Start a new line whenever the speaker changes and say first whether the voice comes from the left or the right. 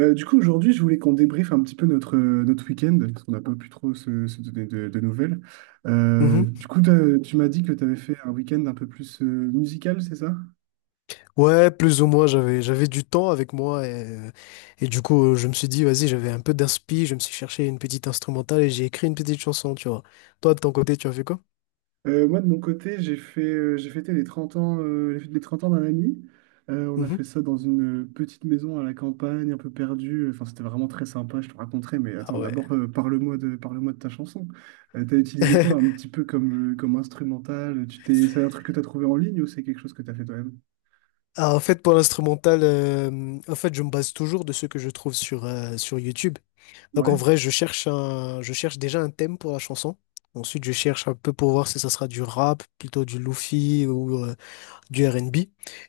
right: Du coup, aujourd'hui, je voulais qu'on débriefe un petit peu notre week-end, parce qu'on n'a pas pu trop se donner de nouvelles.
left: Mhm.
right: Du coup, tu m'as dit que tu avais fait un week-end un peu plus musical, c'est ça?
left: Ouais, plus ou moins, j'avais du temps avec moi euh, et du coup, je me suis dit, vas-y, j'avais un peu d'inspi, je me suis cherché une petite instrumentale et j'ai écrit une petite chanson, tu vois. Toi, de ton côté, tu as fait quoi?
right: Moi, de mon côté, j'ai fêté les fêtes des 30 ans d'un ami. On a fait
left: Mhm.
right: ça dans une petite maison à la campagne, un peu perdue. Enfin, c'était vraiment très sympa, je te raconterai. Mais attends,
left: Ah ouais.
right: d'abord, parle-moi de ta chanson. T'as utilisé quoi un petit peu comme instrumental? C'est un truc que t'as trouvé en ligne ou c'est quelque chose que t'as fait toi-même?
left: Ah, en fait, pour l'instrumental, en fait, je me base toujours de ce que je trouve sur YouTube. Donc, en vrai, je cherche déjà un thème pour la chanson. Ensuite, je cherche un peu pour voir si ça sera du rap, plutôt du lofi ou, du R&B.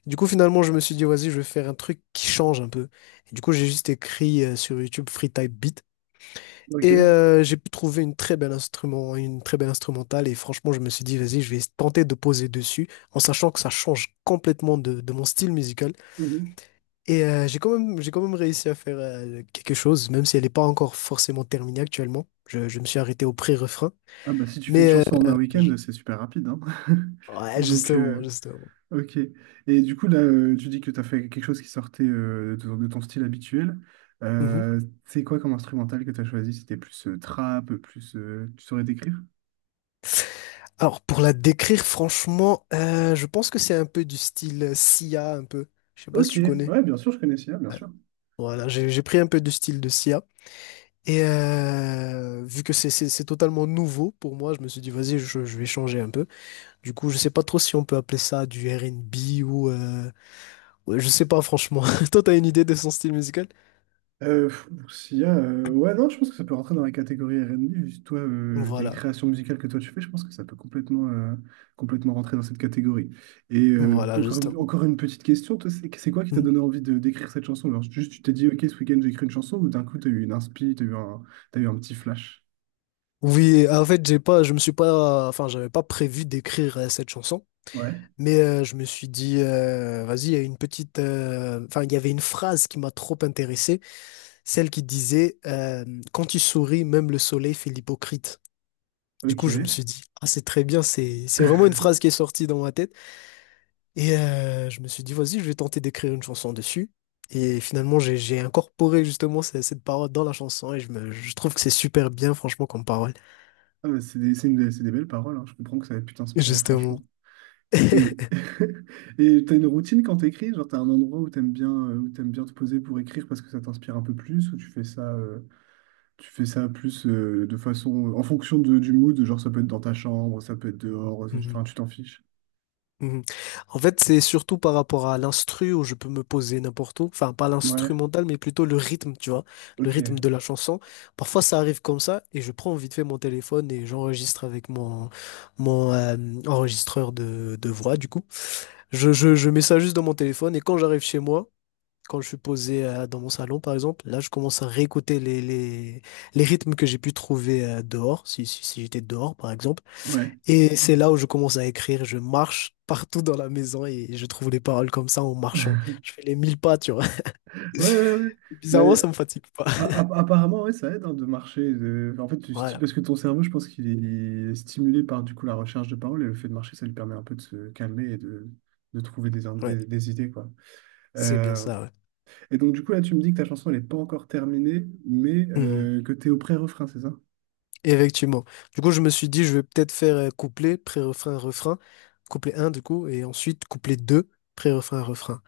left: Du coup, finalement, je me suis dit, vas-y, je vais faire un truc qui change un peu. Et du coup, j'ai juste écrit sur YouTube Free Type Beat. Et
right: Ok.
left: j'ai pu trouver une très belle instrumentale. Et franchement, je me suis dit, vas-y, je vais tenter de poser dessus, en sachant que ça change complètement de mon style musical.
right: Mhm.
left: Et j'ai quand même réussi à faire quelque chose, même si elle n'est pas encore forcément terminée actuellement. Je me suis arrêté au pré-refrain.
right: Ah bah si tu fais une
left: Mais
right: chanson en un
left: euh,
right: week-end,
left: je-
right: c'est super rapide, hein.
left: ouais,
right: Donc,
left: justement, justement.
right: ok. Et du coup, là, tu dis que tu as fait quelque chose qui sortait de ton style habituel.
left: Mhm.
right: Euh, c'est quoi comme instrumental que tu as choisi? C'était plus trap, plus tu saurais décrire?
left: Alors, pour la décrire, franchement, je pense que c'est un peu du style Sia, un peu. Je sais pas si
right: Ok,
left: tu connais.
right: ouais, bien sûr, je connais Sia, bien
left: Ouais.
right: sûr.
left: Voilà, j'ai pris un peu du style de Sia. Et vu que c'est totalement nouveau pour moi, je me suis dit, vas-y, je vais changer un peu. Du coup, je sais pas trop si on peut appeler ça du R&B ou, ouais, je sais pas, franchement. Toi, t'as une idée de son style musical?
right: Ouais, non, je pense que ça peut rentrer dans la catégorie R R&B. Juste toi, les
left: Voilà,
right: créations musicales que toi tu fais, je pense que ça peut complètement rentrer dans cette catégorie. Et
left: voilà, justement.
right: encore une petite question, toi, c'est quoi qui t'a donné
left: Mhm.
right: envie de d'écrire cette chanson? Alors, juste, tu t'es dit, ok, ce week-end, j'écris une chanson, ou d'un coup, t'as eu une inspi, t'as eu un petit flash.
left: Oui, en fait, j'ai pas, je me suis pas. Enfin, j'avais pas prévu d'écrire cette chanson.
right: Ouais,
left: Mais je me suis dit, vas-y, il y a une petite. Enfin, il y avait une phrase qui m'a trop intéressé, celle qui disait quand tu souris, même le soleil fait l'hypocrite. Du
right: ok.
left: coup, je me suis dit, ah, c'est très bien, c'est vraiment une phrase qui est sortie dans ma tête. Et je me suis dit, vas-y, je vais tenter d'écrire une chanson dessus. Et finalement, j'ai incorporé justement cette parole dans la chanson et je trouve que c'est super bien, franchement, comme parole.
right: Ah, bah, c'est des belles paroles, hein. Je comprends que ça ait pu t'inspirer,
left: Justement.
right: franchement. Et t'as une routine quand t'écris? Genre t'as un endroit où t'aimes bien te poser pour écrire parce que ça t'inspire un peu plus ou tu fais ça plus de façon en fonction du mood, genre ça peut être dans ta chambre, ça peut être dehors, enfin
left: Mhm.
right: tu t'en fiches.
left: Mhm. En fait, c'est surtout par rapport à l'instru où je peux me poser n'importe où. Enfin, pas
right: Ouais,
left: l'instrumental, mais plutôt le rythme, tu vois. Le rythme
right: ok,
left: de la chanson. Parfois, ça arrive comme ça et je prends vite fait mon téléphone et j'enregistre avec mon enregistreur de voix, du coup. Je mets ça juste dans mon téléphone et quand j'arrive chez moi, quand je suis posé dans mon salon, par exemple, là, je commence à réécouter les rythmes que j'ai pu trouver dehors, si j'étais dehors, par exemple.
right: ouais.
left: Et c'est là où je commence à écrire. Je marche partout dans la maison et je trouve les paroles comme ça en marchant. Je fais les mille pas, tu vois.
right: Ouais, ouais, ouais.
left: Et bizarrement,
right: Mais,
left: ça me fatigue pas.
right: apparemment, ouais, ça aide hein, de marcher. En fait,
left: Voilà,
right: parce que ton cerveau, je pense qu'il est stimulé par du coup la recherche de paroles et le fait de marcher, ça lui permet un peu de se calmer et de trouver des, in-
left: ouais,
right: des, des idées, quoi.
left: c'est bien
right: Euh,
left: ça, ouais.
right: Et donc, du coup, là, tu me dis que ta chanson, elle n'est pas encore terminée, mais
left: Mhm.
right: que tu es au pré-refrain, c'est ça?
left: Effectivement. Du coup, je me suis dit, je vais peut-être faire couplet, pré-refrain, refrain. Couplet un, du coup, et ensuite couplet 2, pré-refrain, refrain.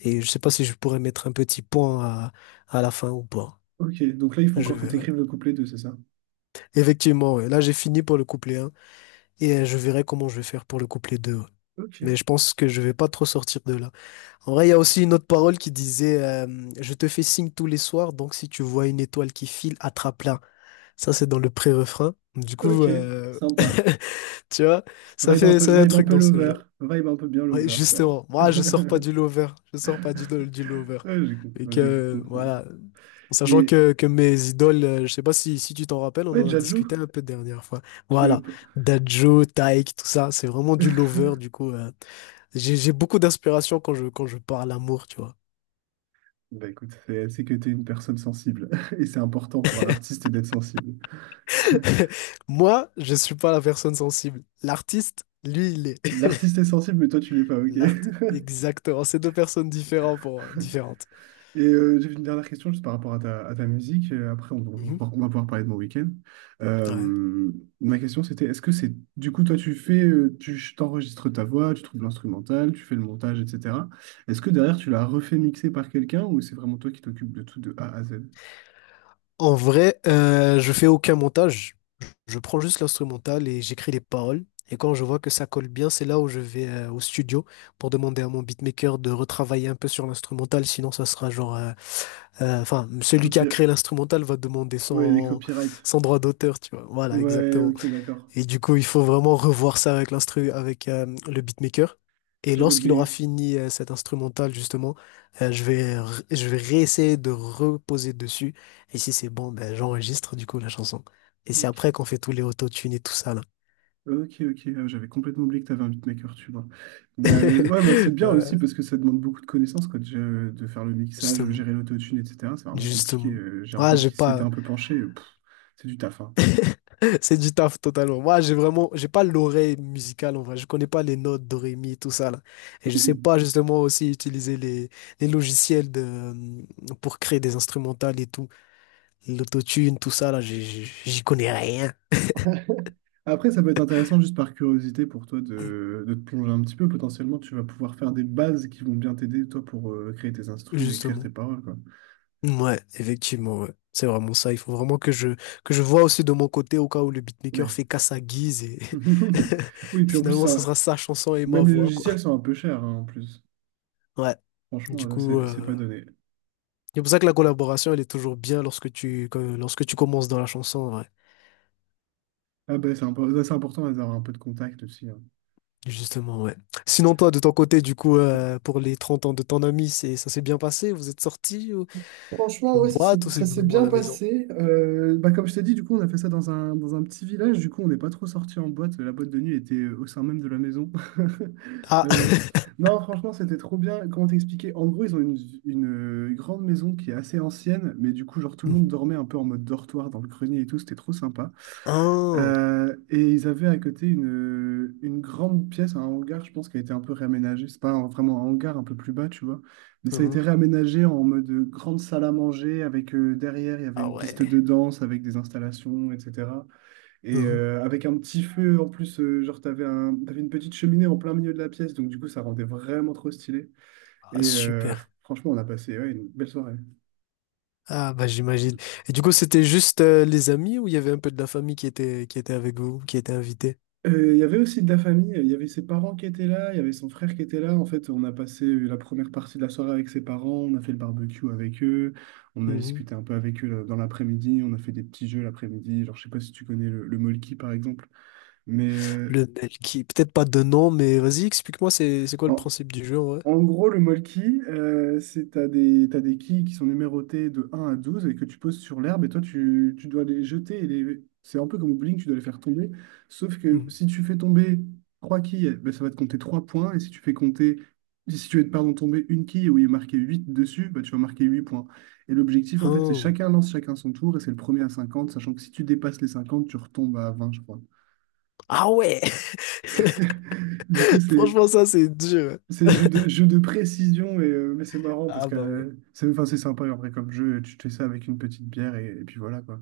left: Et je sais pas si je pourrais mettre un petit point à la fin ou pas.
right: Ok, donc là, il faut
left: Je
right: encore que tu
left: verrai.
right: écrives le couplet deux, c'est ça?
left: Effectivement, ouais. Là, j'ai fini pour le couplet un. Et je verrai comment je vais faire pour le couplet 2. Ouais.
right: Ok,
left: Mais je pense que je vais pas trop sortir de là. En vrai, il y a aussi une autre parole qui disait je te fais signe tous les soirs, donc si tu vois une étoile qui file, attrape-la. Ça, c'est dans le pré-refrain. Du coup,
right: ok, sympa.
left: tu vois, ça fait, ça fait un
right: Vibe un
left: truc
right: peu
left: dans ce
right: lover,
left: genre.
right: vibe un peu bien
left: Ouais,
right: lover, quoi.
left: justement, moi je sors pas du lover, je sors pas du lover.
right: Ouais,
left: Et
right: ouais, j'ai cru
left: que
right: comprendre.
left: voilà, en sachant
right: Et
left: que mes idoles, je sais pas si tu t'en rappelles, on
right: ouais,
left: en a
right: Jadju,
left: discuté un peu dernière fois.
right: tu m'avais
left: Voilà,
right: pas...
left: Dadjo, Taïk, tout ça, c'est vraiment du lover, du coup, j'ai beaucoup d'inspiration quand je parle amour, tu vois.
right: Bah écoute, c'est que t'es une personne sensible. Et c'est important pour un artiste d'être sensible.
left: Moi, je suis pas la personne sensible. L'artiste, lui, il est.
right: L'artiste est sensible, mais toi, tu l'es pas, ok?
left: L'artiste, exactement, c'est deux personnes différentes différentes.
right: Et j'ai une dernière question juste par rapport à ta musique. Après,
left: Mhm.
right: on va pouvoir parler de mon week-end.
left: Ouais.
right: Euh, Ma question, c'était, est-ce que c'est... Du coup, toi, tu t'enregistres ta voix, tu trouves l'instrumental, tu fais le montage, etc. Est-ce que derrière, tu l'as refait mixer par quelqu'un ou c'est vraiment toi qui t'occupes de tout de A à Z?
left: En vrai, je fais aucun montage. Je prends juste l'instrumental et j'écris les paroles. Et quand je vois que ça colle bien, c'est là où je vais au studio pour demander à mon beatmaker de retravailler un peu sur l'instrumental. Sinon, ça sera genre, enfin, celui qui a
right: Copy...
left: créé l'instrumental va demander
right: Ouais, les
left: son,
right: copyrights.
left: son droit d'auteur, tu vois. Voilà,
right: Ouais,
left: exactement.
right: ok, d'accord.
left: Et du coup, il faut vraiment revoir ça avec l'instru, avec le beatmaker. Et
right: J'avais
left: lorsqu'il aura
right: oublié.
left: fini cette instrumental, justement, je vais réessayer de reposer dessus. Et si c'est bon, ben, j'enregistre du coup la chanson. Et c'est
right: Ok.
left: après qu'on fait tous les autotunes et tout ça, là.
right: Ok, ok, ah, j'avais complètement oublié que tu avais un beatmaker, tu vois. Bah, ouais, bah, c'est bien aussi
left: Ouais,
right: parce que ça demande beaucoup de connaissances, quoi, déjà, de faire le mixage,
left: justement.
right: gérer l'autotune, etc. C'est vraiment compliqué.
left: Justement.
right: J'ai un
left: Ah,
right: pote
left: j'ai
right: qui s'y était
left: pas.
right: un peu penché, c'est du taf, hein.
left: C'est du taf totalement. Moi, j'ai pas l'oreille musicale en vrai. Je connais pas les notes, do, ré, mi, tout ça là. Et je sais
right: Mhm.
left: pas justement aussi utiliser les logiciels pour créer des instrumentales et tout. L'autotune, tout ça là, j'y connais rien,
right: Après, ça peut être intéressant juste par curiosité pour toi de te plonger un petit peu. Potentiellement, tu vas pouvoir faire des bases qui vont bien t'aider, toi, pour créer tes instrus et écrire tes
left: justement.
right: paroles, quoi.
left: Ouais, effectivement, ouais. C'est vraiment ça. Il faut vraiment que je vois aussi de mon côté au cas où le beatmaker
right: Mais...
left: fait qu'à sa guise et
right: Oui, puis en plus,
left: finalement, ça
right: ça,
left: sera sa chanson et ma
right: même les
left: voix, quoi.
right: logiciels sont un peu chers, hein, en plus.
left: Ouais.
right: Franchement,
left: Du coup,
right: c'est pas
left: euh,
right: donné.
left: C'est pour ça que la collaboration, elle est toujours bien lorsque tu commences dans la chanson, ouais.
right: Ah ben, c'est important d'avoir un peu de contact aussi, hein.
left: Justement, ouais. Sinon, toi, de ton côté, du coup, pour les 30 ans de ton ami, ça s'est bien passé? Vous êtes sortis ou
right: Franchement,
left: en
right: ouais, ça s'est
left: boîte ou
right: ça
left: c'est
right: s'est
left: vraiment à
right: bien
left: la maison?
right: passé. Bah, comme je t'ai dit, du coup, on a fait ça dans un petit village. Du coup, on n'est pas trop sorti en boîte. La boîte de nuit était au sein même de la maison.
left: Ah!
right: Euh, non, franchement, c'était trop bien. Comment t'expliquer? En gros, ils ont grande maison qui est assez ancienne, mais du coup, genre, tout le monde
left: Mhm.
right: dormait un peu en mode dortoir dans le grenier et tout. C'était trop sympa.
left: Ah.
right: Et ils avaient à côté une grande pièce, un hangar, je pense, qui a été un peu réaménagé. C'est pas vraiment un hangar un peu plus bas, tu vois. Mais ça a été
left: Mhm.
right: réaménagé en mode grande salle à manger, avec derrière, il y avait
left: Ah
right: une piste
left: ouais.
right: de danse avec des installations, etc. Et
left: Mhm.
right: avec un petit feu en plus, genre, t'avais une petite cheminée en plein milieu de la pièce, donc du coup, ça rendait vraiment trop stylé.
left: Ah,
right: Et
left: super.
right: franchement, on a passé, ouais, une belle soirée.
left: Ah, bah, j'imagine. Et du coup, c'était juste les amis ou il y avait un peu de la famille qui était avec vous, qui était invitée?
right: Il y avait aussi de la famille, il y avait ses parents qui étaient là, il y avait son frère qui était là. En fait, on a passé la première partie de la soirée avec ses parents, on a fait le barbecue avec eux, on a
left: Mhm.
right: discuté un peu avec eux là, dans l'après-midi, on a fait des petits jeux l'après-midi. Genre, je sais pas si tu connais le Molki par exemple, mais
left: Le mail qui, peut-être pas de nom, mais vas-y, explique-moi, c'est quoi le
right: en,
left: principe du jeu, ouais?
right: en gros, le molki, c'est t'as des quilles qui sont numérotées de 1 à 12 et que tu poses sur l'herbe et toi, tu dois les jeter. C'est un peu comme au bowling, tu dois les faire tomber. Sauf que
left: Mhm.
right: si tu fais tomber trois quilles, ben, ça va te compter 3 points. Et si tu fais, pardon, tomber une quille où il est marqué 8 dessus, ben, tu vas marquer 8 points. Et l'objectif, en fait, c'est
left: Ah.
right: chacun lance chacun son tour et c'est le premier à 50. Sachant que si tu dépasses les 50, tu retombes à 20, je crois.
left: Ah ouais!
right: Du coup, c'est
left: Franchement, ça, c'est dur.
right: C'est jeu de précision, et, mais c'est marrant parce
left: Ah
right: que
left: bah ouais.
right: c'est enfin, c'est sympa après comme jeu, tu te fais ça avec une petite bière et puis voilà quoi.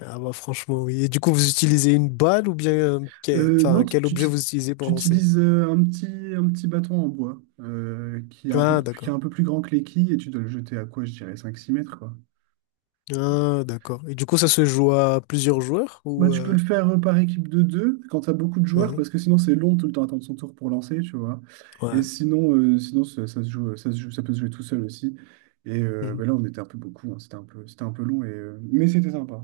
left: Ah bah franchement, oui. Et du coup, vous utilisez une balle ou bien
right: Non,
left: enfin, quel objet vous utilisez pour
right: tu
left: lancer?
right: utilises un petit bâton en bois
left: Ah
right: qui est
left: d'accord.
right: un peu plus grand que les quilles et tu dois le jeter à quoi, je dirais cinq six mètres quoi.
left: Ah d'accord. Et du coup, ça se joue à plusieurs joueurs
right: Bah,
left: ou
right: tu peux le faire par équipe de deux quand tu as beaucoup de joueurs
left: mhm.
right: parce que sinon c'est long de tout le temps attendre son tour pour lancer, tu vois.
left: Ouais.
right: Sinon ça se joue, ça peut se jouer tout seul aussi. Et
left: Mhm.
right: bah, là on était un peu beaucoup, hein, c'était un peu long, mais c'était sympa.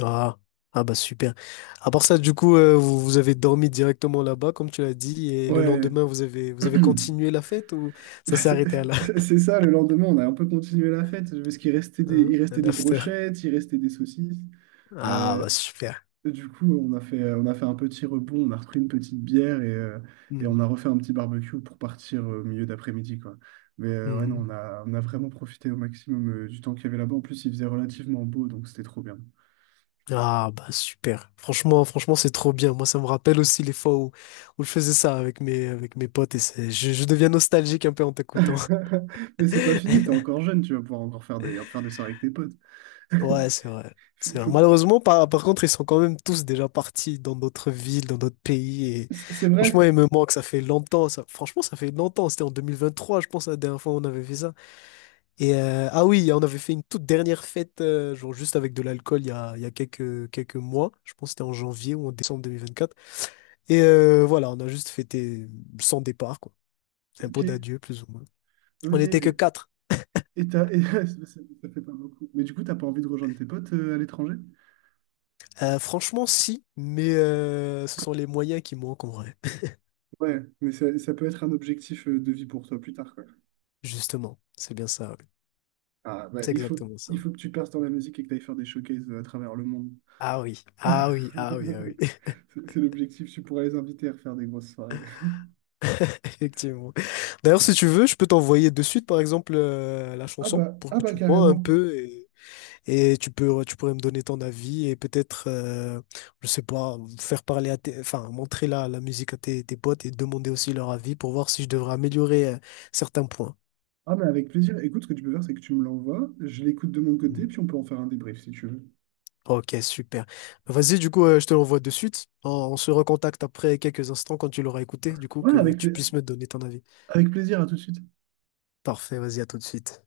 left: Ah. Ah bah super. À part ça, du coup, vous avez dormi directement là-bas, comme tu l'as dit, et le
right: Ouais.
left: lendemain, vous avez continué la fête ou ça
right: Bah,
left: s'est
right: c'est
left: arrêté à là?
right: c'est ça, le lendemain, on a un peu continué la fête, parce il
left: Hein,
right: restait
left: un
right: des
left: after.
right: brochettes, il restait des saucisses.
left: Ah
right: Euh,
left: bah super.
right: du coup, on a fait un petit rebond, on a repris une petite bière et on
left: Mhm.
right: a refait un petit barbecue pour partir au milieu d'après-midi, quoi. Mais ouais, non,
left: Mhm.
right: on a vraiment profité au maximum du temps qu'il y avait là-bas. En plus, il faisait relativement beau, donc c'était trop bien.
left: Ah bah super. Franchement, franchement, c'est trop bien. Moi, ça me rappelle aussi les fois où je faisais ça avec mes potes et je deviens nostalgique un peu en t'écoutant.
right: Mais c'est pas fini, t'es encore jeune, tu vas pouvoir encore faire des soirées avec tes potes.
left: Ouais, c'est vrai.
right: Faut-
left: C'est vrai.
right: faut-
left: Malheureusement, par contre, ils sont quand même tous déjà partis dans d'autres villes, dans d'autres pays. Et
right: c'est vrai?
left: franchement, ils me manquent. Ça fait longtemps. Ça, franchement, ça fait longtemps. C'était en 2023, je pense, la dernière fois où on avait fait ça. Et ah oui, on avait fait une toute dernière fête, genre juste avec de l'alcool, il y a quelques mois. Je pense que c'était en janvier ou en décembre 2024. Et voilà, on a juste fêté son départ, quoi. C'est un pot
right: Ok,
left: d'adieu, plus ou moins. On n'était que
right: ok.
left: quatre.
right: Et ça fait pas beaucoup. Mais du coup, t'as pas envie de rejoindre tes potes à l'étranger?
left: Franchement, si, mais ce sont les moyens qui manquent en vrai.
right: Ouais, mais ça peut être un objectif de vie pour toi plus tard, quoi.
left: Justement, c'est bien ça, oui.
right: Ah, bah,
left: C'est exactement ça.
right: il faut que tu perces dans la musique et que tu ailles faire des showcases à travers le monde.
left: Ah oui, ah oui, ah oui, ah oui,
right: C'est l'objectif, tu pourras les inviter à faire des grosses soirées.
left: effectivement. D'ailleurs, si tu veux, je peux t'envoyer de suite, par exemple, la chanson pour
right: Ah
left: que
right: bah
left: tu vois un
right: carrément.
left: peu. Et tu pourrais me donner ton avis et peut-être, je sais pas, faire parler à enfin, montrer la musique à tes potes et demander aussi leur avis pour voir si je devrais améliorer, certains points.
right: Ah mais avec plaisir. Écoute, ce que tu peux faire, c'est que tu me l'envoies, je l'écoute de mon côté,
left: Mm.
right: puis on peut en faire un débrief si tu veux.
left: Ok, super. Vas-y, du coup, je te l'envoie de suite. On se recontacte après quelques instants quand tu l'auras écouté, du coup,
right: Ouais,
left: que tu puisses me donner ton avis.
right: avec plaisir, à tout de suite.
left: Parfait, vas-y, à tout de suite.